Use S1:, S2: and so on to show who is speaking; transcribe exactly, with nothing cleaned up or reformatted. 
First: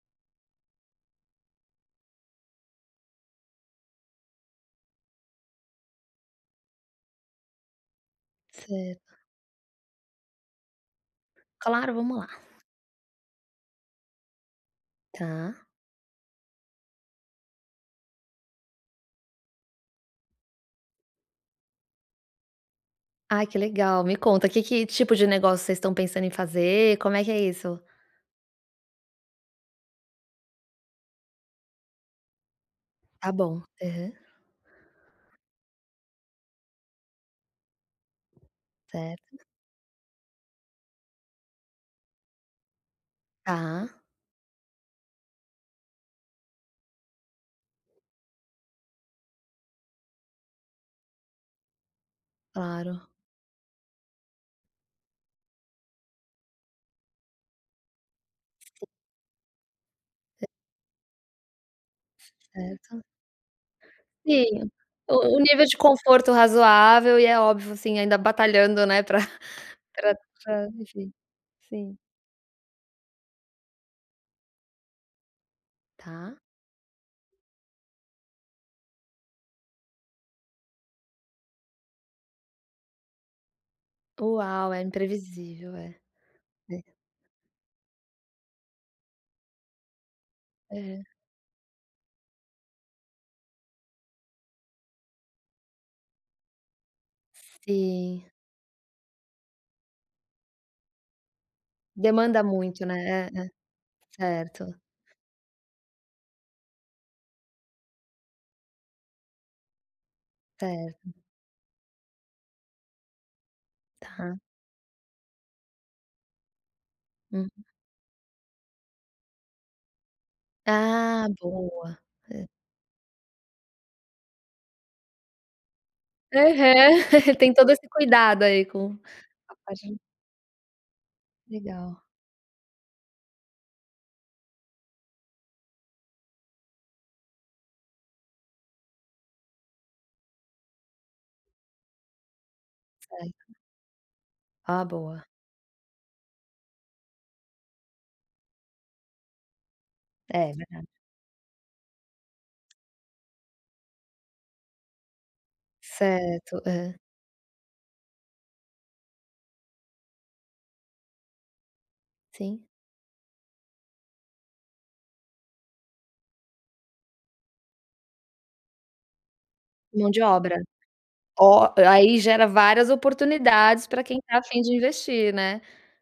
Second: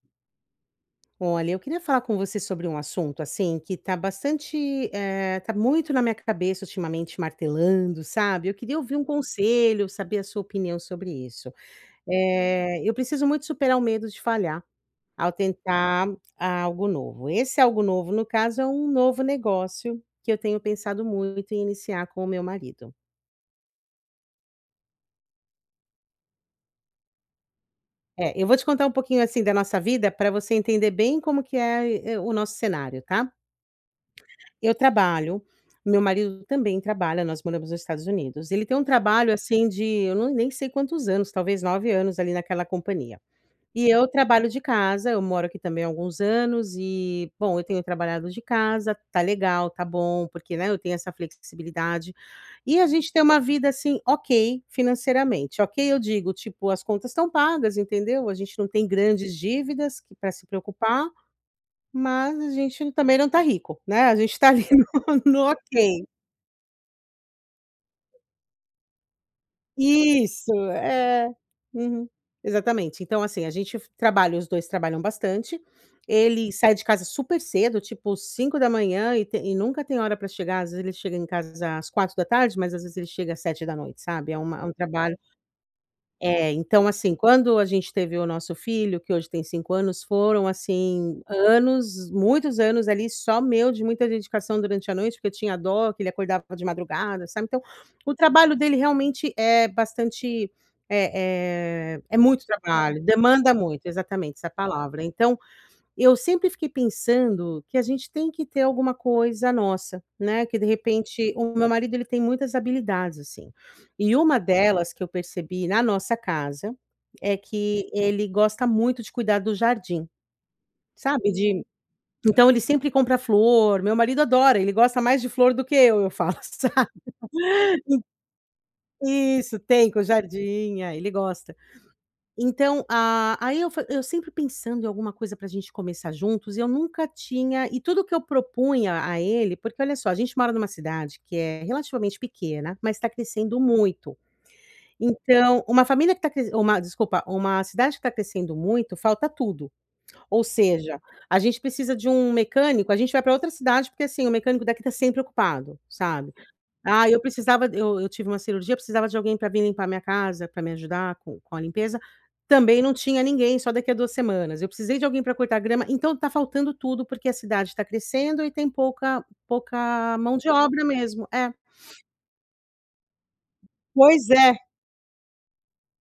S1: Olha, eu queria falar com você sobre um assunto, assim, que tá bastante, eh, tá muito na minha cabeça, ultimamente, martelando, sabe. Eu queria ouvir um
S2: Certo.
S1: conselho, saber a sua opinião sobre isso.
S2: Claro, vamos lá.
S1: Eh, eu preciso muito superar o medo de falhar, ao
S2: Tá.
S1: tentar algo novo. Esse algo novo, no caso, é um novo negócio que eu tenho pensado muito em iniciar com o meu marido.
S2: Ai, que legal. Me conta. Que que tipo de negócio vocês estão pensando em fazer; como é que é isso?
S1: É, eu vou te contar um pouquinho, assim, da nossa vida pra você entender bem como que é aí é o nosso cenário,
S2: Tá
S1: tá?
S2: bom. Aham.
S1: Eu trabalho, meu marido também trabalha, nós moramos nos Estados Unidos. Ele tem um trabalho,
S2: Certo.
S1: assim, de eu não nem sei quantos anos, talvez nove anos, ali, naquela companhia. E
S2: Tá.
S1: eu trabalho de casa, eu moro aqui também há alguns anos e bom eu tenho trabalhado de casa, tá legal, tá bom, porque, né, eu tenho essa flexibilidade. E a
S2: Claro.
S1: gente tem uma vida, assim, OK, financeiramente. OK, eu digo, tipo, as contas estão pagas, entendeu. A gente não
S2: Sim.
S1: tem grandes dívidas que pra
S2: Sim.
S1: se preocupar, mas a gente
S2: Certo.
S1: também não tá rico, né. A gente tá ali
S2: Sim.
S1: no
S2: O o
S1: no
S2: nível de
S1: OK.
S2: conforto razoável e é óbvio, assim, ainda batalhando, né, pra pra
S1: Isso.
S2: pra, enfim.
S1: É.
S2: Sim.
S1: Uhum, exatamente. Então, assim, a gente f trabalha os dois trabalham bastante.
S2: Tá.
S1: Ele sai de casa super cedo, tipo cinco da manhã e te e nunca tem hora pra chegar às vezes ele chega em casa às quatro da tarde mas, às vezes, ele chega às sete da noite, sabe. É uma é
S2: Uau.
S1: um
S2: É
S1: trabalho
S2: imprevisível, é.
S1: É,
S2: Sim.
S1: então, assim, quando a gente teve o nosso filho, que hoje tem cinco anos foram,
S2: Aham.
S1: assim, anos muitos anos, ali, só meu de muita dedicação durante a noite porque eu tinha dó, que ele acordava de madrugada, sabe, então o
S2: Sim.
S1: trabalho dele realmente é bastante é é é
S2: Demanda
S1: muito
S2: muito,
S1: trabalho,
S2: né. É, é.
S1: demanda muito exatamente, essa
S2: Certo.
S1: palavra. Então, eu sempre fiquei pensando que a gente tem que ter alguma coisa nossa, né, que, de
S2: Certo.
S1: repente o o meu marido, ele tem muitas habilidades, assim. E uma
S2: Tá.
S1: delas que eu percebi na nossa casa é
S2: Uhum.
S1: que ele gosta muito de cuidar do jardim.
S2: Ah,
S1: Sabe, de
S2: boa. Sei.
S1: então ele sempre compra flor; meu marido adora. Ele gosta mais de flor do que eu, eu falo, sabe.
S2: Aham. Tem todo esse cuidado, aí, com
S1: Ent
S2: a
S1: isso.
S2: parte
S1: Tem,
S2: de
S1: com o jardim, ah, ele gosta.
S2: Legal.
S1: Então a aí eu fa eu sempre pensando em alguma coisa pra gente começar juntos e eu nunca tinha e tudo que eu propunha a ele porque, olha só, a gente mora numa cidade que é relativamente pequena, mas tá
S2: Certo.
S1: crescendo muito,
S2: Ah, boa.
S1: Então, uma família que tá cres uma desculpa, uma cidade que tá crescendo muito, falta tudo. Ou
S2: É, verdade.
S1: seja, a gente precisa de um mecânico, a gente vai pra outra cidade porque, assim, o mecânico daqui tá sempre ocupado, sabe.
S2: Certo, é.
S1: Aí eu precisava eu eu tive uma cirurgia, precisava de alguém pra vim limpar minha casa pra me ajudar com com a limpeza,
S2: Sim.
S1: também não tinha ninguém; só daqui a duas semanas. Eu precisei de alguém pra cortar grama então, tá faltando tudo, porque a cidade tá crescendo e tem pouca
S2: Mão
S1: pouca
S2: de
S1: mão de
S2: obra.
S1: obra mesmo. É.
S2: Ó, eh, aí gera várias oportunidades pra quem
S1: Pois
S2: tá afim
S1: é.
S2: de investir, né.